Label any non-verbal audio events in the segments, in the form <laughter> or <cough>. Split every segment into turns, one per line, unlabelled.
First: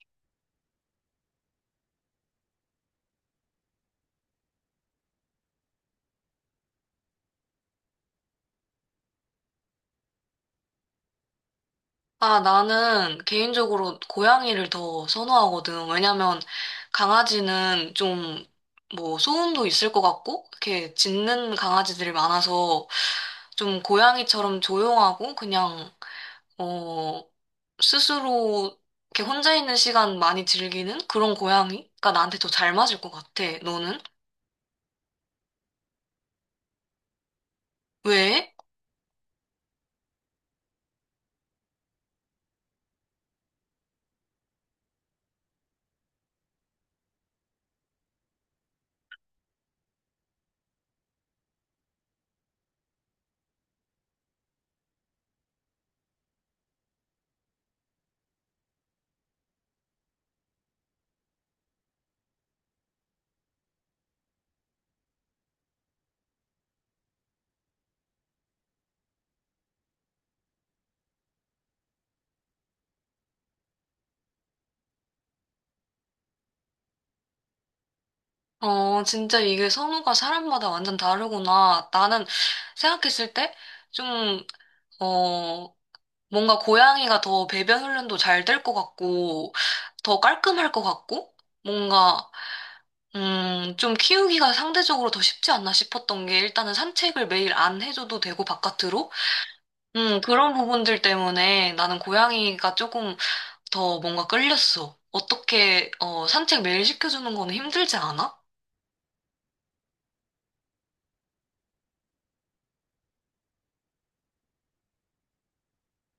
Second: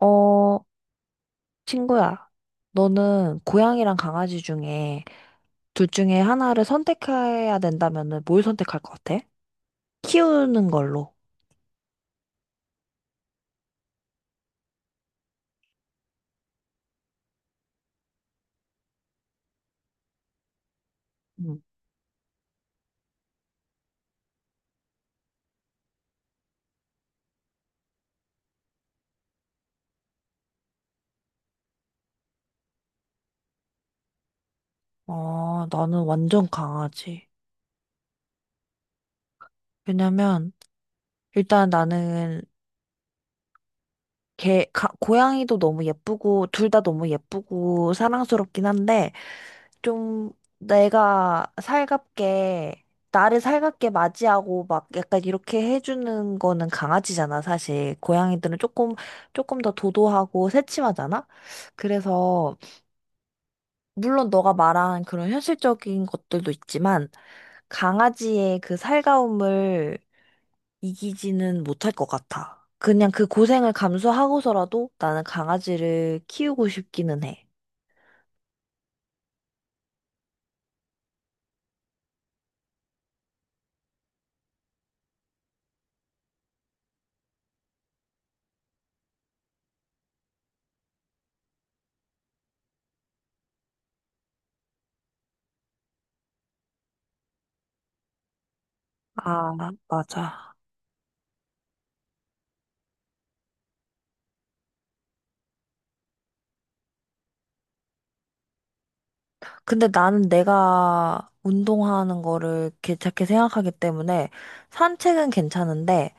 어, 친구야, 너는 고양이랑 강아지 중에 둘 중에 하나를 선택해야 된다면은 뭘 선택할 것 같아? 키우는 걸로.
아, 나는 개인적으로 고양이를 더 선호하거든. 왜냐면 강아지는 좀 뭐 소음도 있을 것 같고, 이렇게 짖는
음.
강아지들이 많아서 좀 고양이처럼 조용하고 그냥, 어, 스스로 이렇게 혼자 있는 시간 많이 즐기는 그런 고양이가 나한테 더 잘 맞을 것 같아. 너는?
어, 나는 완전 강아지.
왜?
왜냐면 일단 나는 고양이도 너무 예쁘고 둘 다 너무 예쁘고 사랑스럽긴 한데 좀 내가 살갑게, 나를 살갑게 맞이하고 막 약간 이렇게 해주는 거는 강아지잖아, 사실. 고양이들은 조금 더 도도하고 새침하잖아? 그래서, 물론 너가 말한 그런 현실적인 것들도 있지만, 강아지의 그 살가움을 이기지는 못할 것 같아. 그냥 그 고생을 감수하고서라도 나는 강아지를 키우고 싶기는 해.
진짜 이게 선호가 사람마다 완전 다르구나. 나는 생각했을 때 좀, 어, 뭔가 고양이가 더 배변 훈련도 잘 될 것 같고, 더 깔끔할 것 같고, 뭔가, 좀 키우기가 상대적으로 더 쉽지 않나 싶었던 게 일단은 산책을 매일 안 해줘도 되고, 바깥으로?
아, 맞아.
그런 부분들 때문에 나는 고양이가 조금 더 뭔가 끌렸어. 어떻게, 산책 매일 시켜주는 건 힘들지 않아?
근데 나는 내가 운동하는 거를 괜찮게 생각하기 때문에 산책은 괜찮은데,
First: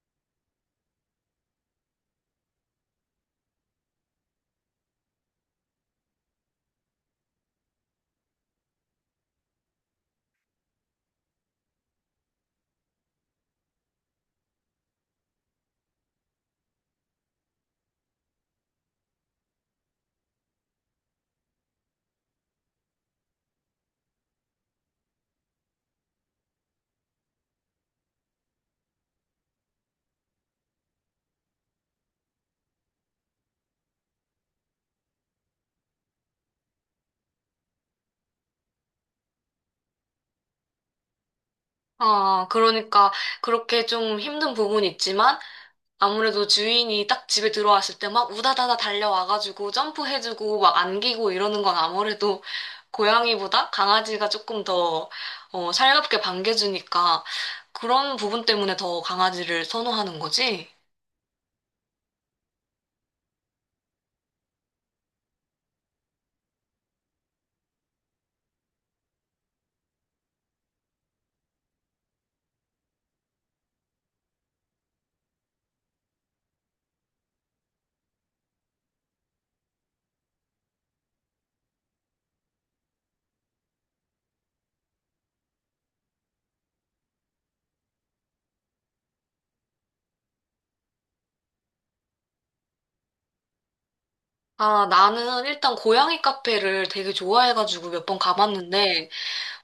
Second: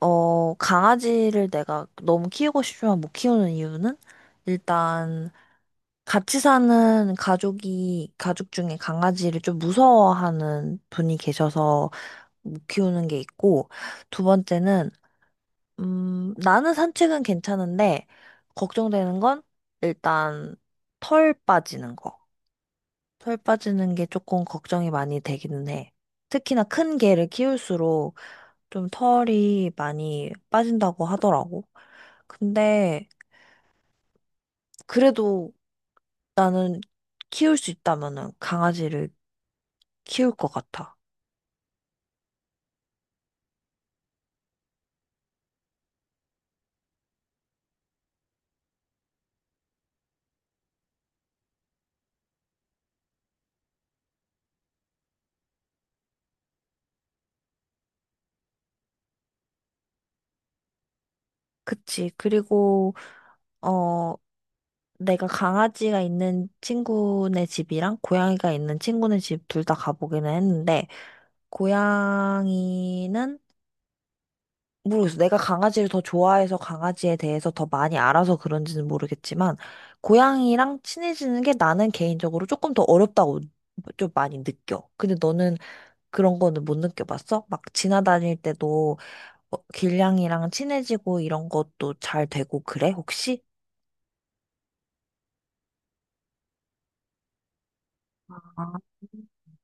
강아지를 내가 너무 키우고 싶지만 못 키우는 이유는 일단 같이 사는 가족 중에 강아지를 좀 무서워하는 분이 계셔서 못 키우는 게 있고, 두 번째는, 나는 산책은 괜찮은데, 걱정되는 건 일단 털 빠지는 거. 털 빠지는 게 조금 걱정이 많이 되기는 해. 특히나 큰 개를 키울수록 좀 털이 많이 빠진다고 하더라고. 근데 그래도 나는 키울 수 있다면은 강아지를 키울 것 같아.
아, 그러니까 그렇게 좀 힘든 부분이 있지만, 아무래도 주인이 딱 집에 들어왔을 때 막 우다다다 달려와가지고 점프해주고 막 안기고 이러는 건 아무래도 고양이보다 강아지가 조금 더 살갑게 반겨주니까 그런 부분 때문에 더 강아지를 선호하는 거지.
그치. 어, 내가 강아지가 있는 친구네 집이랑 고양이가 있는 친구네 집 둘 다 가보기는 했는데, 고양이는 모르겠어. 내가 강아지를 더 좋아해서 강아지에 대해서 더 많이 알아서 그런지는 모르겠지만, 고양이랑 친해지는 게 나는 개인적으로 조금 더 어렵다고 좀 많이 느껴. 근데 너는 그런 거는 못 느껴봤어? 막 지나다닐 때도 어, 길냥이랑 친해지고 이런 것도 잘 되고 그래, 혹시?
아, 나는 일단 고양이 카페를 되게 좋아해가지고 몇 번
아,
가봤는데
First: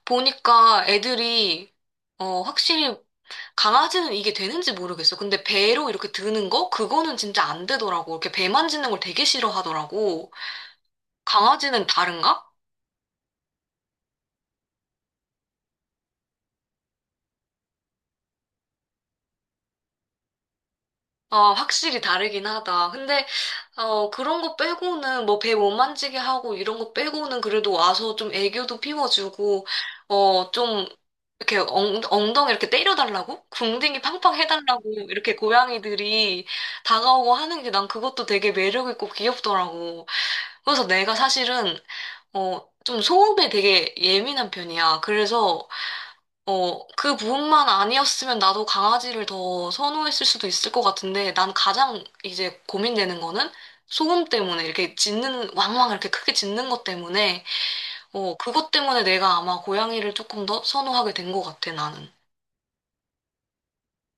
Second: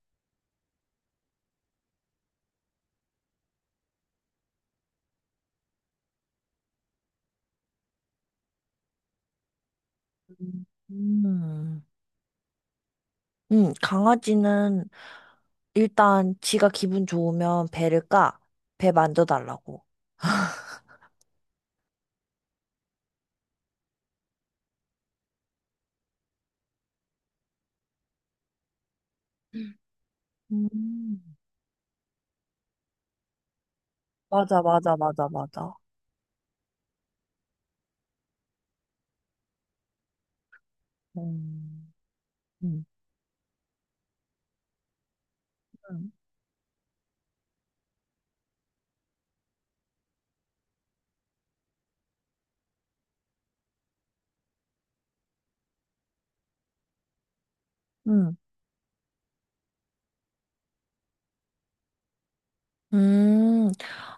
보니까 애들이 확실히 강아지는 이게 되는지 모르겠어. 근데 배로 이렇게 드는 거? 그거는 진짜 안 되더라고. 이렇게 배 만지는 걸 되게 싫어하더라고.
음.
강아지는 다른가?
강아지는 일단 지가 기분 좋으면 배를 까. 배 만져달라고.
아, 확실히 다르긴 하다. 근데, 그런 거 빼고는, 뭐, 배 못 만지게 하고, 이런 거 빼고는 그래도 와서 좀 애교도 피워주고, 좀,
음.
이렇게 엉덩이 이렇게 때려달라고? 궁둥이 팡팡
맞아,
해달라고,
맞아, 맞아,
이렇게
맞아.
고양이들이 다가오고 하는 게 난 그것도 되게 매력있고 귀엽더라고. 그래서 내가 사실은,
음.
어,
음,
좀 소음에 되게 예민한 편이야. 그래서, 그 부분만 아니었으면 나도 강아지를 더 선호했을 수도 있을 것 같은데, 난 가장 이제 고민되는 거는 소음 때문에, 이렇게 짖는, 왕왕 이렇게 크게 짖는 것 때문에,
음,
그것 때문에 내가 아마 고양이를 조금 더 선호하게 된 것 같아, 나는.
음,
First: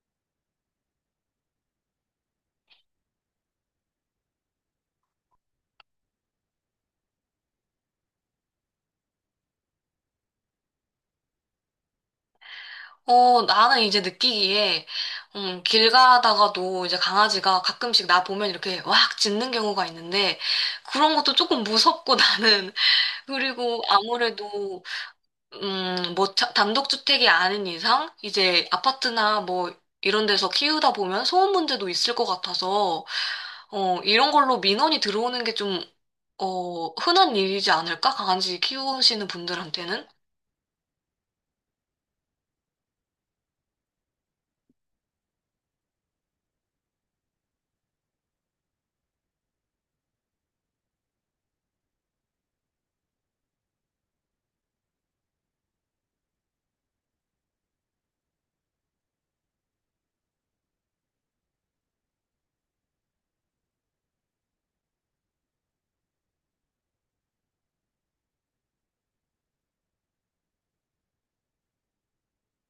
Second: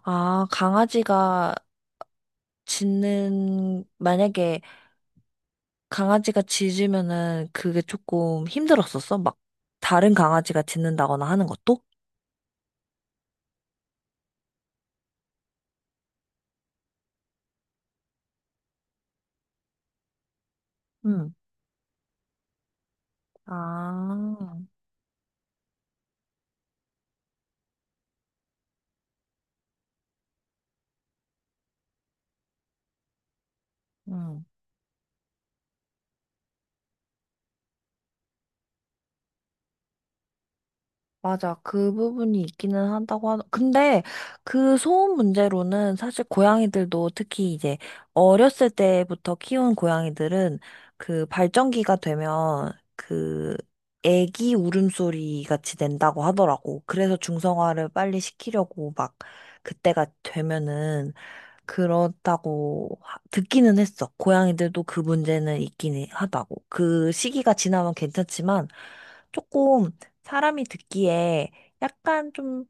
아, 강아지가 만약에 강아지가 짖으면은 그게 조금 힘들었었어? 막, 다른 강아지가 짖는다거나 하는 것도?
어, 나는 이제 느끼기에, 길 가다가도 이제 강아지가 가끔씩 나 보면 이렇게 왁 짖는 경우가 있는데, 그런 것도
음.
조금 무섭고 <laughs> 나는, 그리고
아,
아무래도 뭐, 단독주택이 아닌 이상, 이제 아파트나 뭐, 이런 데서 키우다 보면 소음 문제도 있을 것 같아서, 이런
음.
걸로 민원이 들어오는 게 좀, 흔한 일이지 않을까? 강아지 키우시는 분들한테는?
맞아. 그 부분이 있기는 한다고 근데 그 소음 문제로는 사실 고양이들도 특히 이제 어렸을 때부터 키운 고양이들은 그 발전기가 되면 그 애기 울음소리 같이 낸다고 하더라고. 그래서 중성화를 빨리 시키려고 막 그때가 되면은 그렇다고 듣기는 했어. 고양이들도 그 문제는 있긴 하다고. 그 시기가 지나면 괜찮지만 조금 사람이 듣기에 약간 좀,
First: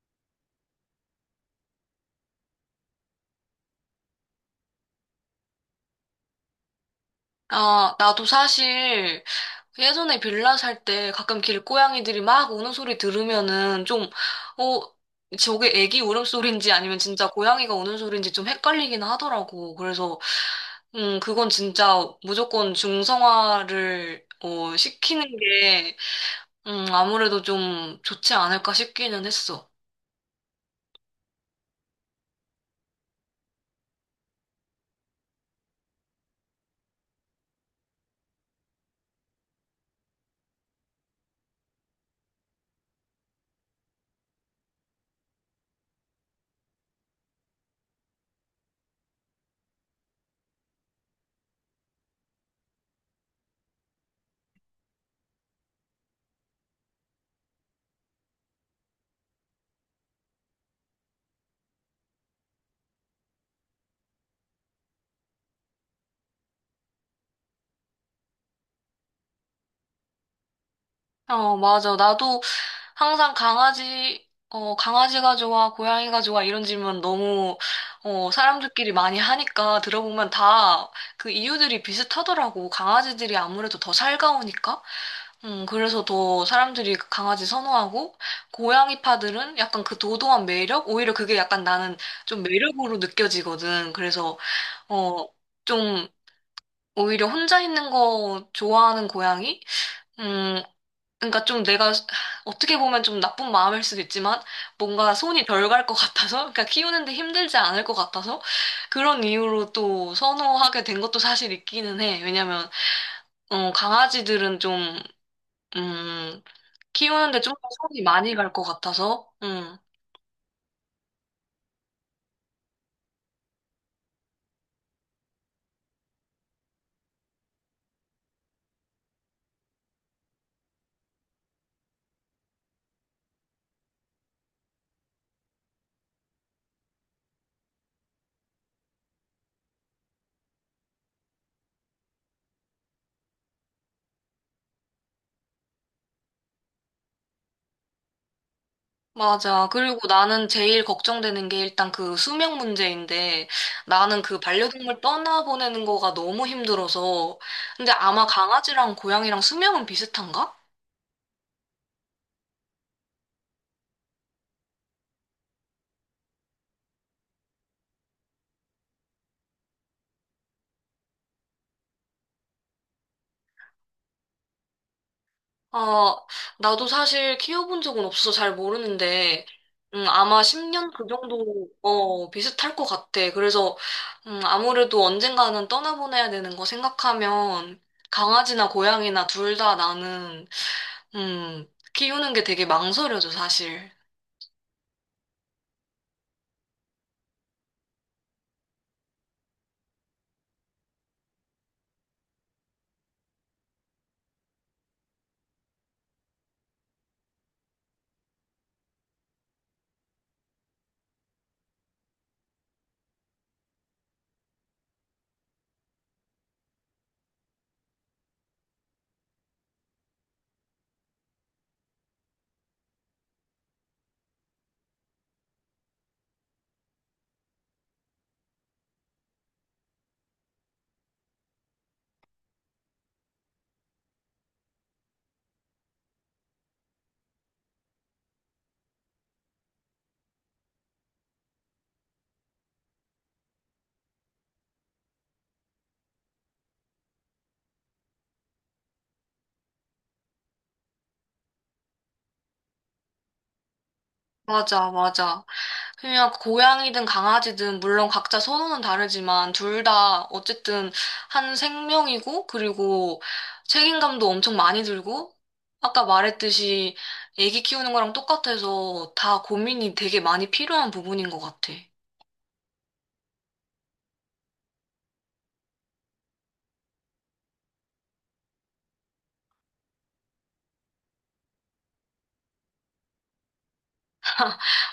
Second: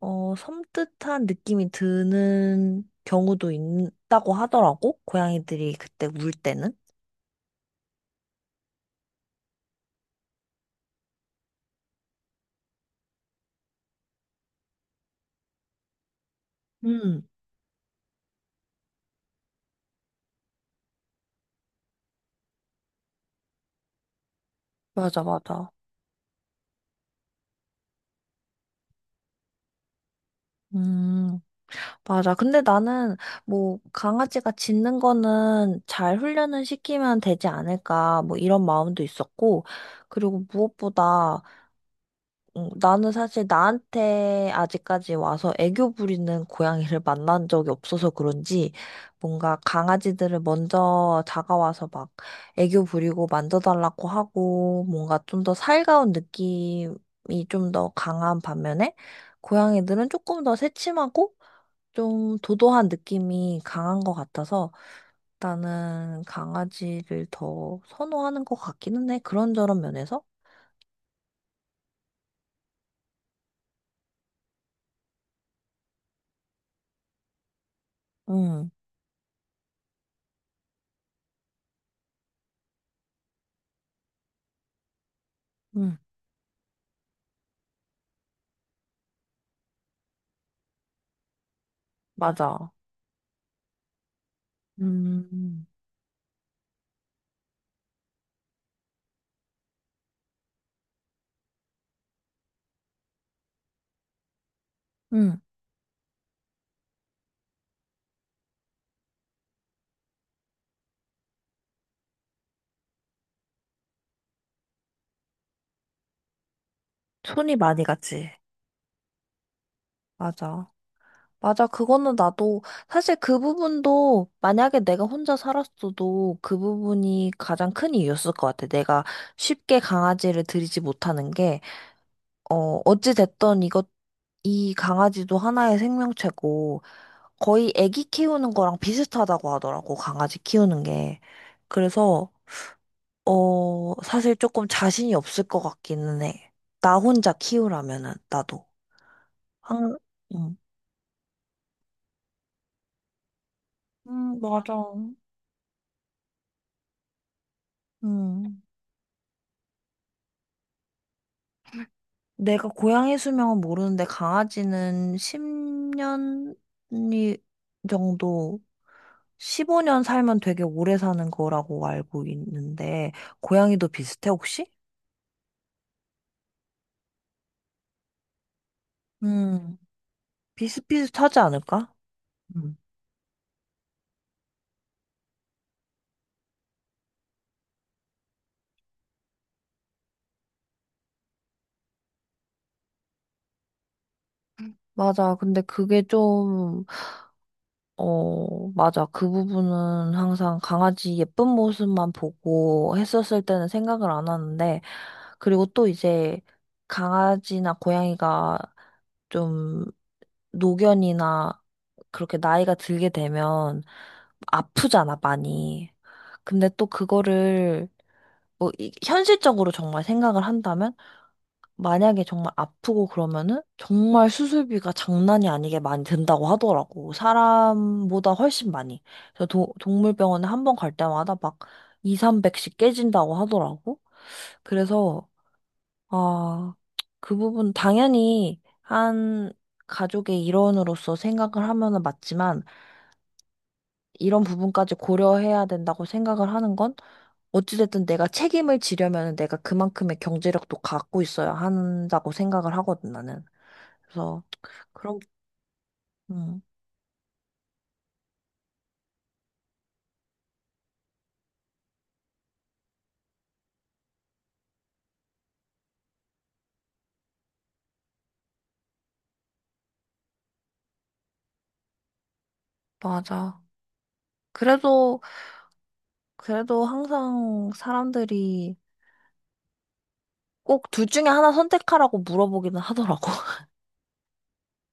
섬뜩한 느낌이 드는 경우도 있다고 하더라고. 고양이들이 그때 울 때는.
아, 나도 사실, 그 예전에 빌라 살 때 가끔 길고양이들이 막 우는 소리 들으면은 좀, 어, 저게 애기 울음소리인지 아니면
음,
진짜 고양이가 우는 소리인지 좀 헷갈리긴 하더라고. 그래서, 그건 진짜 무조건 중성화를,
맞아,
시키는
맞아.
게, 아무래도 좀 좋지 않을까 싶기는 했어.
음, 맞아. 근데 나는 뭐 강아지가 짖는 거는 잘 훈련을 시키면 되지 않을까 뭐 이런 마음도 있었고 그리고 무엇보다 나는 사실 나한테 아직까지 와서 애교 부리는 고양이를 만난 적이 없어서 그런지 뭔가 강아지들을 먼저 다가와서 막 애교 부리고 만져달라고 하고 뭔가 좀 더 살가운 느낌이 좀 더 강한 반면에 고양이들은 조금 더 새침하고 좀 도도한 느낌이 강한 것 같아서 나는 강아지를 더 선호하는 것 같기는 해. 그런저런 면에서.
어, 맞아. 나도 항상 강아지가 좋아, 고양이가 좋아, 이런 질문 너무,
응,
사람들끼리 많이 하니까 들어보면 다 그 이유들이 비슷하더라고. 강아지들이 아무래도 더 살가우니까.
응,
그래서 더 사람들이 그 강아지 선호하고, 고양이파들은 약간 그 도도한 매력? 오히려 그게 약간 나는 좀
맞아.
매력으로 느껴지거든. 그래서, 어,
음,
좀, 오히려 혼자 있는 거 좋아하는 고양이? 음, 그러니까 좀 내가 어떻게 보면 좀 나쁜 마음일 수도 있지만 뭔가
응.
손이 덜 갈 것 같아서 그러니까 키우는데 힘들지 않을 것 같아서 그런 이유로 또 선호하게 된 것도 사실 있기는 해. 왜냐면 강아지들은 좀 음, 키우는데 좀
손이
더
많이
손이
갔지
많이 갈 것 같아서.
맞아. 맞아. 그거는 나도 사실 그 부분도 만약에 내가 혼자 살았어도 그 부분이 가장 큰 이유였을 것 같아. 내가 쉽게 강아지를 들이지 못하는 게, 어, 어찌됐던 이것 이 강아지도 하나의 생명체고, 거의 애기 키우는 거랑 비슷하다고 하더라고, 강아지 키우는 게. 그래서, 어, 사실 조금 자신이 없을 것 같기는 해. 나 혼자 키우라면은, 나도.
맞아.
한,
그리고 나는
음,
제일 걱정되는 게 일단 그 수명 문제인데 나는 그
맞아.
반려동물 떠나보내는 거가 너무 힘들어서 근데 아마
음.
강아지랑 고양이랑 수명은 비슷한가?
내가 고양이 수명은 모르는데, 강아지는 10년 정도, 15년 살면 되게 오래 사는 거라고 알고 있는데, 고양이도 비슷해, 혹시?
아, 나도 사실 키워본 적은 없어서 잘 모르는데,
음,
아마 10년 그
비슷비슷하지
정도,
않을까?
어, 비슷할
음.
것 같아. 그래서, 아무래도 언젠가는 떠나보내야 되는 거 생각하면, 강아지나 고양이나 둘 다 나는, 음, 키우는 게 되게 망설여져, 사실.
맞아. 근데 그게 좀, 어, 맞아. 그 부분은 항상 강아지 예쁜 모습만 보고 했었을 때는 생각을 안 하는데, 그리고 또 이제 강아지나 고양이가 좀 노견이나 그렇게 나이가 들게 되면 아프잖아, 많이. 근데 또 그거를 뭐 현실적으로 정말 생각을 한다면 만약에 정말 아프고 그러면은 정말 수술비가 장난이 아니게 많이 든다고 하더라고. 사람보다 훨씬 많이. 그래서 동물병원에 한번 갈 때마다 막 2, 300씩 깨진다고 하더라고. 그래서, 아, 그 부분 당연히 한 가족의 일원으로서 생각을 하면은 맞지만 이런 부분까지 고려해야 된다고 생각을 하는 건 어찌됐든 내가 책임을 지려면 내가 그만큼의 경제력도 갖고 있어야 한다고 생각을 하거든, 나는. 그래서
맞아,
그런
맞아. 그냥
음,
고양이든 강아지든 물론 각자 선호는 다르지만 둘 다 어쨌든 한 생명이고 그리고 책임감도 엄청 많이 들고 아까 말했듯이 애기 키우는 거랑 똑같아서 다 고민이 되게 많이 필요한 부분인 것 같아.
맞아. 그래도 그래도 항상 사람들이 꼭 둘 중에 하나 선택하라고 물어보기는 하더라고. <laughs>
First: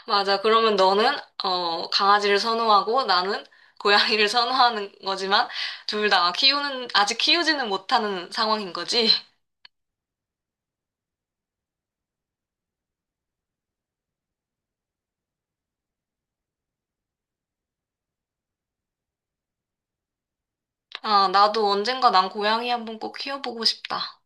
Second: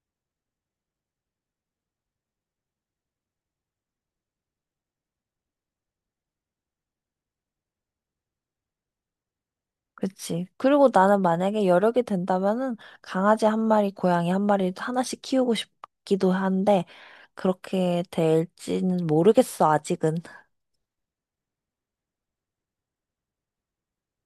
맞아. 그러면 너는 강아지를 선호하고 나는 고양이를 선호하는 거지만 둘 다 키우는 아직 키우지는 못하는 상황인 거지?
그치. 그리고 나는 만약에 여력이 된다면은 강아지 한 마리, 고양이 한 마리 하나씩 키우고 싶기도 한데 그렇게 될지는 모르겠어, 아직은.
아, 나도 언젠가 난 고양이 한번 꼭 키워보고 싶다.